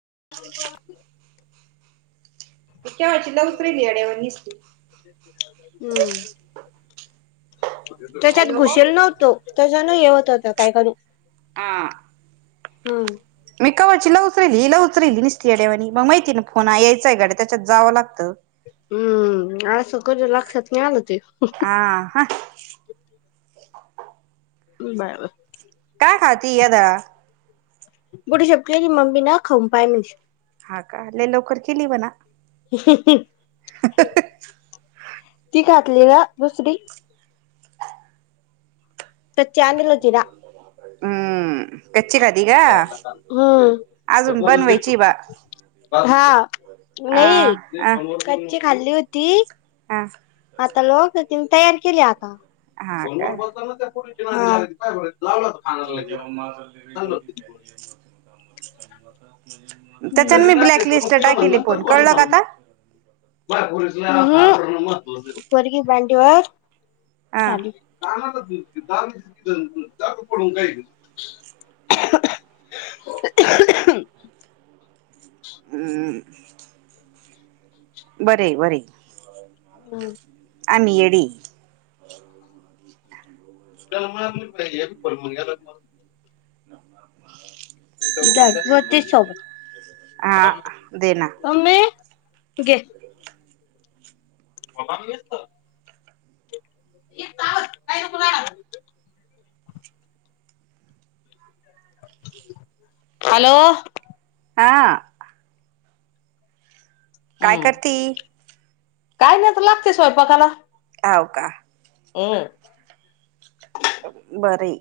[unintelligible] केवायचीला उतरे, नि येड्यावाणी निसती. हम्म त्याच्यात हॅलो घुसेल नव्हतो, त्याच्यानं हे होत. त काय करू. हा हम्म मी काय वाटते. तिला उचल हिला उचल निसती येड्यावाणी, मला माहिती ना फोन यायचंय गड्या त्याच्यात जावं लागतं. हम्म आळस क लक्षात नाही आलं ते. आा ह. Bye bye. काय खाती आता. [unintelligible] ह का, लवकर केली म्हणा. [unintelligible] ती घातली ग दुसरी तर चांदलं [unintelligible] हम्म कच्ची खाती का, हम्म अजून बनवायची बाळ हा नाही कच्ची खाल्ली होती. ह आता लोक तिनं तयार केली आता. हा फोन का वर बोलताना त्या [inaudible] कानाला लगेच [inaudible] त्याच्यान जरी मी ना ब्लॅक लिस्टला [inaudible] म्हण टाकेली नंतर फोन कॉल कळलं का पण आता मग. हम्म, पोरगी मांडीवर हा चालेू [inaudible] पडून काही [inaudible] हम्मम बर हेय बर हेय हो आमि येडे हाय. [unintelligible] [unintelligible] हा दे ना गे त एक तास कायकला [inaudible] हॅलो ह काय हम्म करती. काय नाही तर लागते स्वयंपाकाला. हावका हमं बरी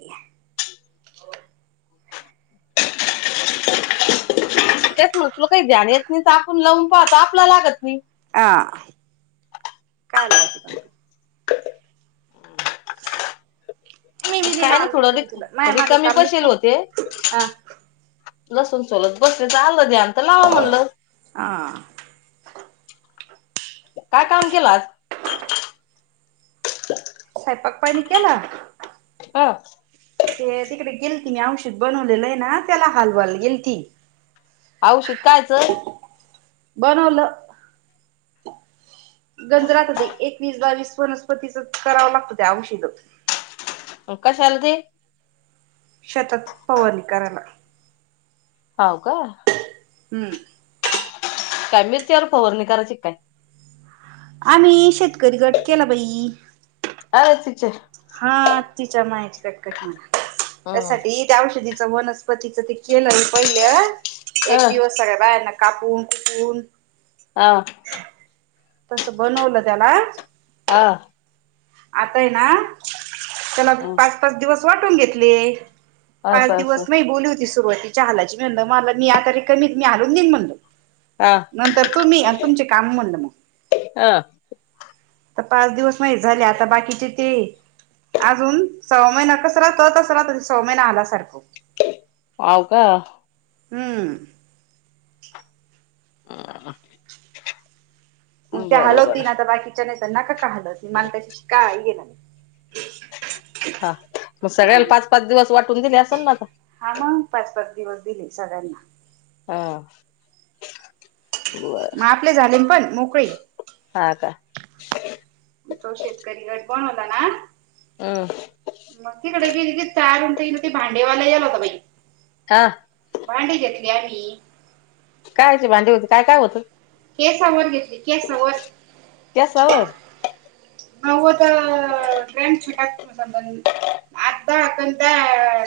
तेच म तुला काही ध्यान येत नाही तर आपण लावून पाहत आपला लागत नाही [inaudible] हा कायल मी मी दिला, काय ना आल थोडं रिक रिकामी बसेल [inaudible] लसून सोलत बस चा आललं ध्यान मलावा म्हलं हा काय काम केलं आज. सयपाक पानी केला ह. ते तिकडे गेलती मी औषत बनवलेलं ये ना त्याला हालवाल गेलती. औषित कायचं बनवलं गंजरात एकवीस बावीस वनस्पतीच कराव लागतो त्या औषीद. कशाल ते शेतात फवारणी करायला. हाव का? हम्म. मिरचीवर फवारनी कराचि काय? आम्ही शेतकरी गट केला बाई. अ तच च हा तिच्या मायेची कटकट म्हणा. हम्म त्यासाठी त्या औषधी वनस्पतीच ते केलं न पहिल्या एक अ दिवस सगळ्या बाय ना कापून कुपून तस बनवलं त्याला हा. आताय ना त्याला हा पाच पाच दिवस वाटून घेतली. पाच असं असं दिवस मी बोलू सुरुवातीच्या हालाची म्हण मला मी आ तरी कमीत मी हालून नीन म्हणलो हा नंतर तुम्ही आणि तुमचे काम म्हंनलं मग हा तर पाच दिवस माही झाले आता बाकीचे ते अजून सव्वा महिना कस राहतो तसं राहतो सव्वा महिना आला सारखं हाव का हम्म. ह म ते हलवती ना आता बाकी च्या तेना का हाल [unintelligible] समानतशी काळी ह गेन [unintelligible] हा मग हा सगळ्याला पाच पाच दिवस वाटून दिले असल ना आता हा मग पाच पाच दिवस दिले सगळ्यांना हा. बर मा आपले झाले पण मोकळे ह का तो शेतकरी गड बनवला ना हम्म मग तिकडे गेली. ती तयार होतीन हे म्हणती भांडेवाला आला ग बाई. हा. भांडी घेतली आम्ही. कायची भांडी होती काय काय होतं. केसावर घेतली केसावर गॅसावर नवद अ ग्रॅम छटाक अकरा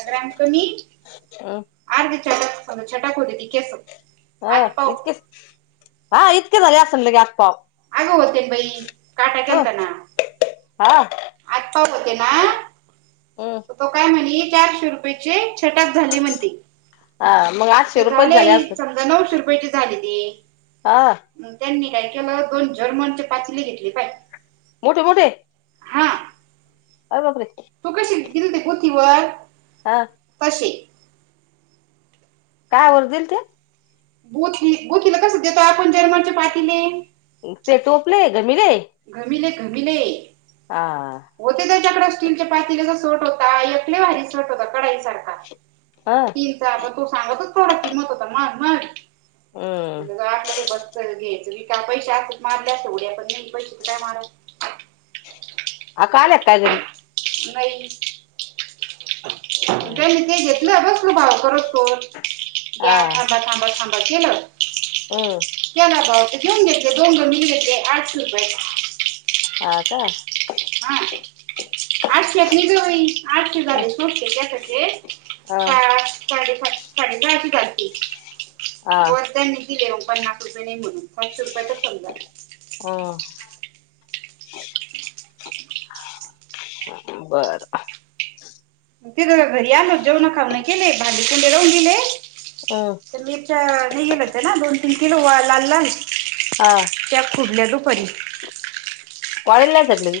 ग्रॅम कमी [unintelligible] [unintelligible] हा आठ पाव इतकीच हा इत तूला बी असंल गॅप पाव आग होतेन बाई काटा ह गेलताना हा आटपट होतेना. हम् तो काय म्हणे चारशे रुपयचे छटाक झाले म्हणते हा मग आठशे ते रुपयेच झाले असेल समजा नऊशे रुपयचे झाले. हा ते त्यांनी काही त्यावर मला दोन जर्मण ची पातेली घेतली. मोठे मोठे अरे बापरे! तू कशी दिल ती पोथीवर हा पशीे काय वरदिलत गोथली गोथलीला कस देतोय आपण जरमंची पातीली, ते टोपले घमीले घमिले घमिले हा आ त्याच्याकड स्टीलच्या पातील्याचा सट होता एक लई भारी सट होता कडाईसारखा ह तीन चारण तो सांगतच. सोडा की नको तर [unintelligible] म्हलं हम्म [unintelligible] बसच घ्यायचं हुई. त्या पैशा असत्यातर मारल्या असत्या उड्या पण नई पैशे कुठं हाय मायाकड अ का आल्या काय घरी न्हाई. त्यांनी ते घेत [unintelligible] हा ग्या थांबा-थांबा-थांबा आक ये ना हम्म क्या ना बाव [unintelligible] चूप बस्स आं का? हां, आठशेतली जुळी [unintelligible] आठशे ह झाले सुट्टे द्या तरी. ए ह काय आठ- साडे पाच साडे सहाशी झालती हा वर द्या नी दिले ओ पन्नास रुपये नई म्हणून. पश्शे रुप तेचं पंधरा बरं ते ग घरी आलो, जेवून खाऊनं केले, भांडी कोंडे लावून दिेले. हम् तर मीच्या निघेल होते ना दोन? तीन किलो वा लाल लाल. हा त्या खुडल्या दुपारी. काय लगदलई.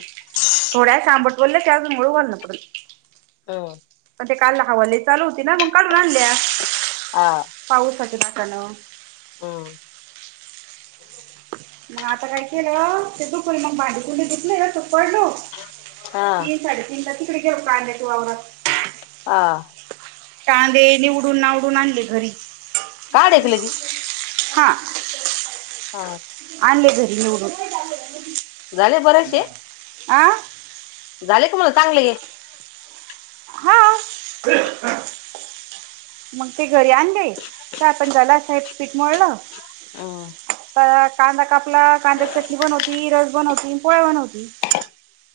थोड्या सांबट वोल्लं त्याच मूळ ओल्लं पडल. हो णजे काल हवा लई चालू होती ना म्हणू काढून आणल्या. पाऊ पतोय दाट अलो अम्म मग आता काय केलं, ते दुकलं मग भांडी कुंडी धुतले का तो. पळलो, हा तीन साडे तीन ला [unintelligible] कांद्याच्या वावरात आ कांदे निवडून नावडून आणले घरी. काढ एक लगी [unintelligible] हां हा आणले घ निवडून [unintelligible] झाले बरेशे? अं झाले का मग चांगले हा [unintelligible] मग ते घरी आणले चहापाणी झाला स्वयंपाक पीठ मळ हम्म [unintelligible] कांदा कापला कांद्याची चटणी बनवती रस बनवती पोळ्या बनवती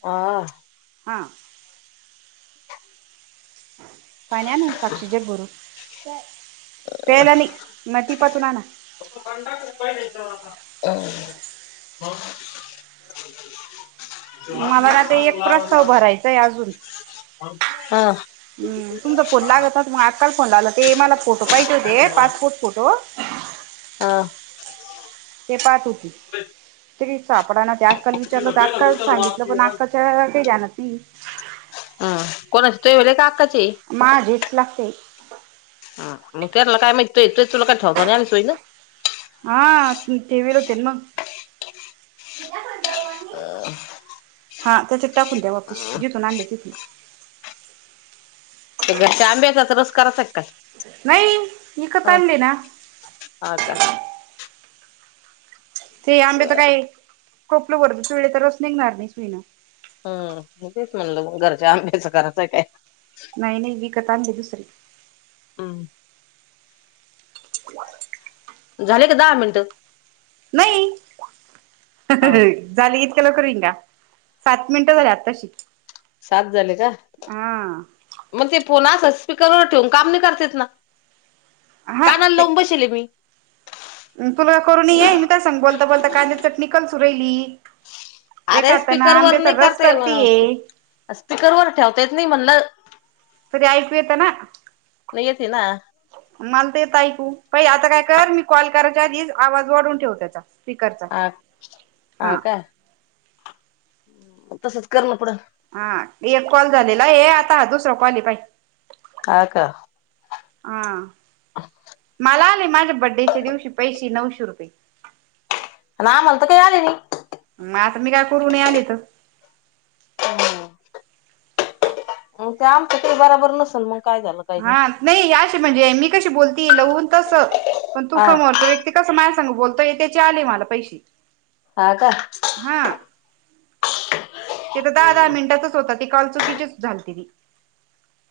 हा हां [unintelligible] पाणी आना ना साक्षी जग भरून तर तेलाने नटी परतुन आना [unintelligible] मला ना ते एक प्रस्ताव भरायचाय अजून हा हम्म तुमचा फोन लागत नव्हता म अक्काला फोन लागला ते मला फोटो पाहिजे होते पासपोर्ट फोटो [unintelligible] हा ते पाठ होती इस्तरी सापडना अक्काला विचारलं होतं अक्काला सांगितलं पण अक्काच्या काही ध्यानात [unintelligible] हम्म कोणाचे तुहीवाले का आक्काचे माझेच लागते [unintelligible] हा मग त्यांना काय माहित तुही ठाऊक नाही आलं सुईन हा ठेवेल होते ना मग [unintelligible] अ हा त्याच्या टाकून द्या वापीस जिथून आणल्या तिथून त घरच्या आंब्याचा तर रस करायचा आहे का काय नाही इकत हा आणले ना हा का ते आंबे तर बरं काय टोपलभरून पिळले तर रस निघणार नाही सुईन हम्म तेच म्हणलं घरच्या आंब्याचं करायचं आहे काय नाई नाई वीक [unintelligible] दुसरी हम्म झाले का दहा मिनटं नाही अ हं हा हे झाल इतक्या लवकरिंगा सात झाले का हा मग ते फोनासच स्पीकरवर ठेवून काम नाही करता येत ना. कानाला लावून बसले मी. अ तुला करून ये मी काय सांगू बोलता बोलता काय ती चटणी करतू राहि. अरे स्पीकरवरनी करता करतीये [unintelligible] स्पीकरवर ठेवतायत नाही म्हणलं. [unintelligible] तरी ऐकू येत ना. न ई येेतीना. मला तर येत ऐकू बाई आता काय कर मी कॉल करायच्या आधीच आवाज वाढवून ठेव तेचा. [unintelligible] मग तसच कर ना पुढं. हां एक कॉल झालेला आहे. आता आजु दुसरा कॉल पाइ आ का. आं [unintelligible] मला आले माझ्या बड्डेच्या दिवशी पैसे नऊशे रुपये. ना आमाला तर काय आलं नाही. मग आता मी काय करू नय आले त, [unintelligible] हं ते आमच्याशी बराबर नसल मग. काय झालं काही हां नाही याशी मजे मी कशी बोलतीय लवून तसं. पण तू हा समोरचा व्यक्ती का समाज तो बोलतोय त्याचे आले मला पैसे. हा का हां ते त धा धा मिनटातच होता. ते कॉल चुकीचीच झाल ते बी.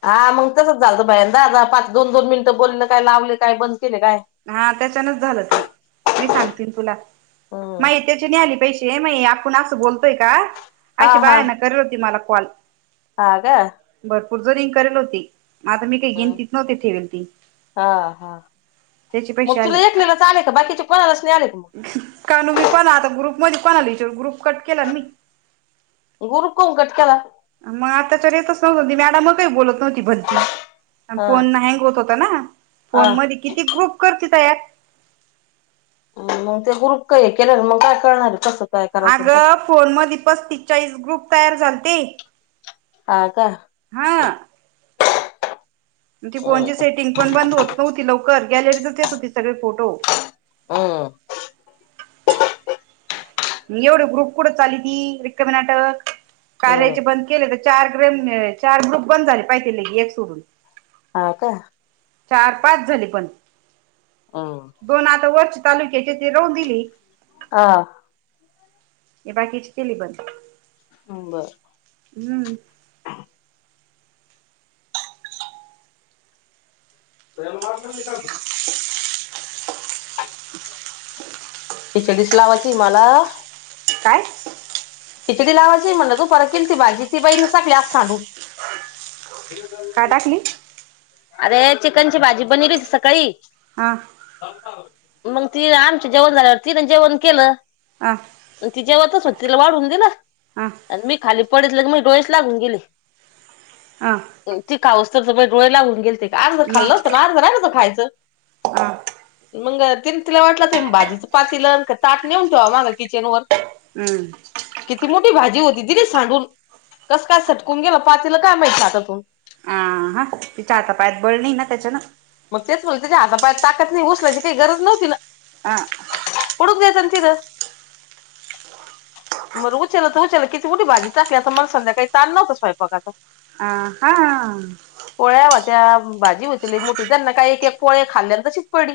हा मंग तसच झालत भयंदा पाच दोन दोन मिनिटं बोलण काय लावले काय पण हा त्याच्यानच झालं ते मी सांगतीन तुला हम्म मयत्याची नाइ आली पैसे य मई आपण असं बोलतोय का? अशी बायान करी होती मला. कॉल. आं काय? तुज रींग करत होती. म आता मी काय गिनतीत नव्हते ठेवेल ती हा हा त्याचे मग तुला एकलेला च आले का बाकीच्या कोणालाच नाही. का मग कान मी कोण आता ग्रुप मध्ये कोणाला विचारू ग्रुप फुकट केला मी. ग्रुप कोण कट केला मग आताच्यावर येतच नव्हत त मॅडम मग काही बोलत भलती आणि हा फोन हँग होत होता ना हा फोन मदी ग्रुप करती त्यात मग ते ग्रुप का हे केले मग काय करणार आहे कस अगं फोन म पस्ती स चाळीस ग्रुप तयार झालते आ का ण ती फोनची हम्म सेटिंग पण बंद होत नव्हती लवकर गॅलरीतच येत होती सगळे फोटो ह एवढं ग्रुप कुठं चाली ती रिक्मी नाटक कार्य हम्म चे बंद केले तर चार ग्रुप बंद झाले पाहिजे ले एक सोडून हा का चार पाच झाली पण हम्म दोन आता वच चालू केले ते राहू दिले हा ए बाकीची केली बंद बरर हम्म रेल मार्ग निका खिचडी लावाची मला काय खिचडी लावायची म्हणल दुपारी केलती भाजी त्याती ती बाईने सगळी आज सांडून का टाकली [inaudible] अरे चिकन ची भाजी बनली होती सकाळी हा ह ह मग ती आमच्या जेवण झाल्यावर तिने जेवण केलं हा तिच्यावर स्व तिला वाढ होऊन दिला हा आणि मी खाली पडत ले मग डोळेस लागून गेली ह पावसाचं बाई डोळे लावून गेलते आज जरा खाल्लं मग होतं ना जरा राहायचं खायचं हा मग तिला वाटलं असेल भाजीचं पातील आणि ताट नेऊन ठेवा माग किचन वर हम्म किती मोठी भाजी होती दिली सांडून कसं काय सटकून गेलं पातील काय माहित हातातून हा हा हा तिच्या हाता पायात बळ नाही ना त्याच्यानंतर मग तेच म्हणते ना हाता पायात ताकत नाही ना उचलायची काय गरज नव्हती ना आं पडून द्यायचं तीत बर उचलले तर उचलली किती मोठी भाजी टाकली संध्याकाळी स्वयंपाकाचा ताण नव्हता मला हा त्यात भाजी होती लय मोठी त्यांना काय एक - एक पोळ्या खाल्ल्या तशीच पडली भाजी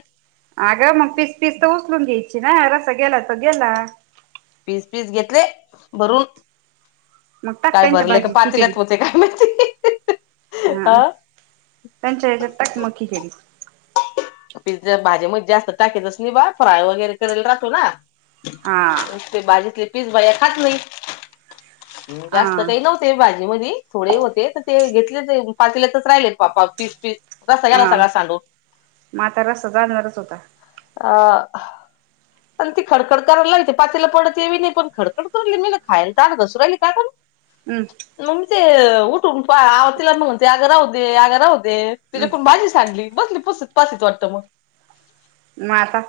अगं मग पीस पीस तर उचलून द्यायचे ना रस् सा गेला तर गेला. पीस पीस घेतले भरून मग टाक काय त्यांच्या भरले का भाजीत खिचडीत, पातील्यात होते काय माहिती हा त्यांचा याच्यात टाक मग खिचडीत पिझ्झा भाज्यांमध्ये जास्त टाकतच नाही बा फ्राय वगैरे केरायला राहतो ना हा एक ते भाजीतले पीस बया काही खात नाही हा जास्त काही नव्हते भाजी मधी थोडेही होते ते घेतले ते पातेल्यातच राहिले, पीस पीस रसा गेला सगळा सांडून म्हाता रसा जाणारच होता. हा ती खडखड करायला लागली ते पातेल पडल ते बी खडखड करायला लागली मी म्हणलं कायला दात कसू राहिली का हम्म बरं मग ते उठून तिला मग म्हणते अग राहू दे, अग राहू दे, तुझ्याकडून हम्म भाजी सांडली बसली पुसत पहाटी मग मग आता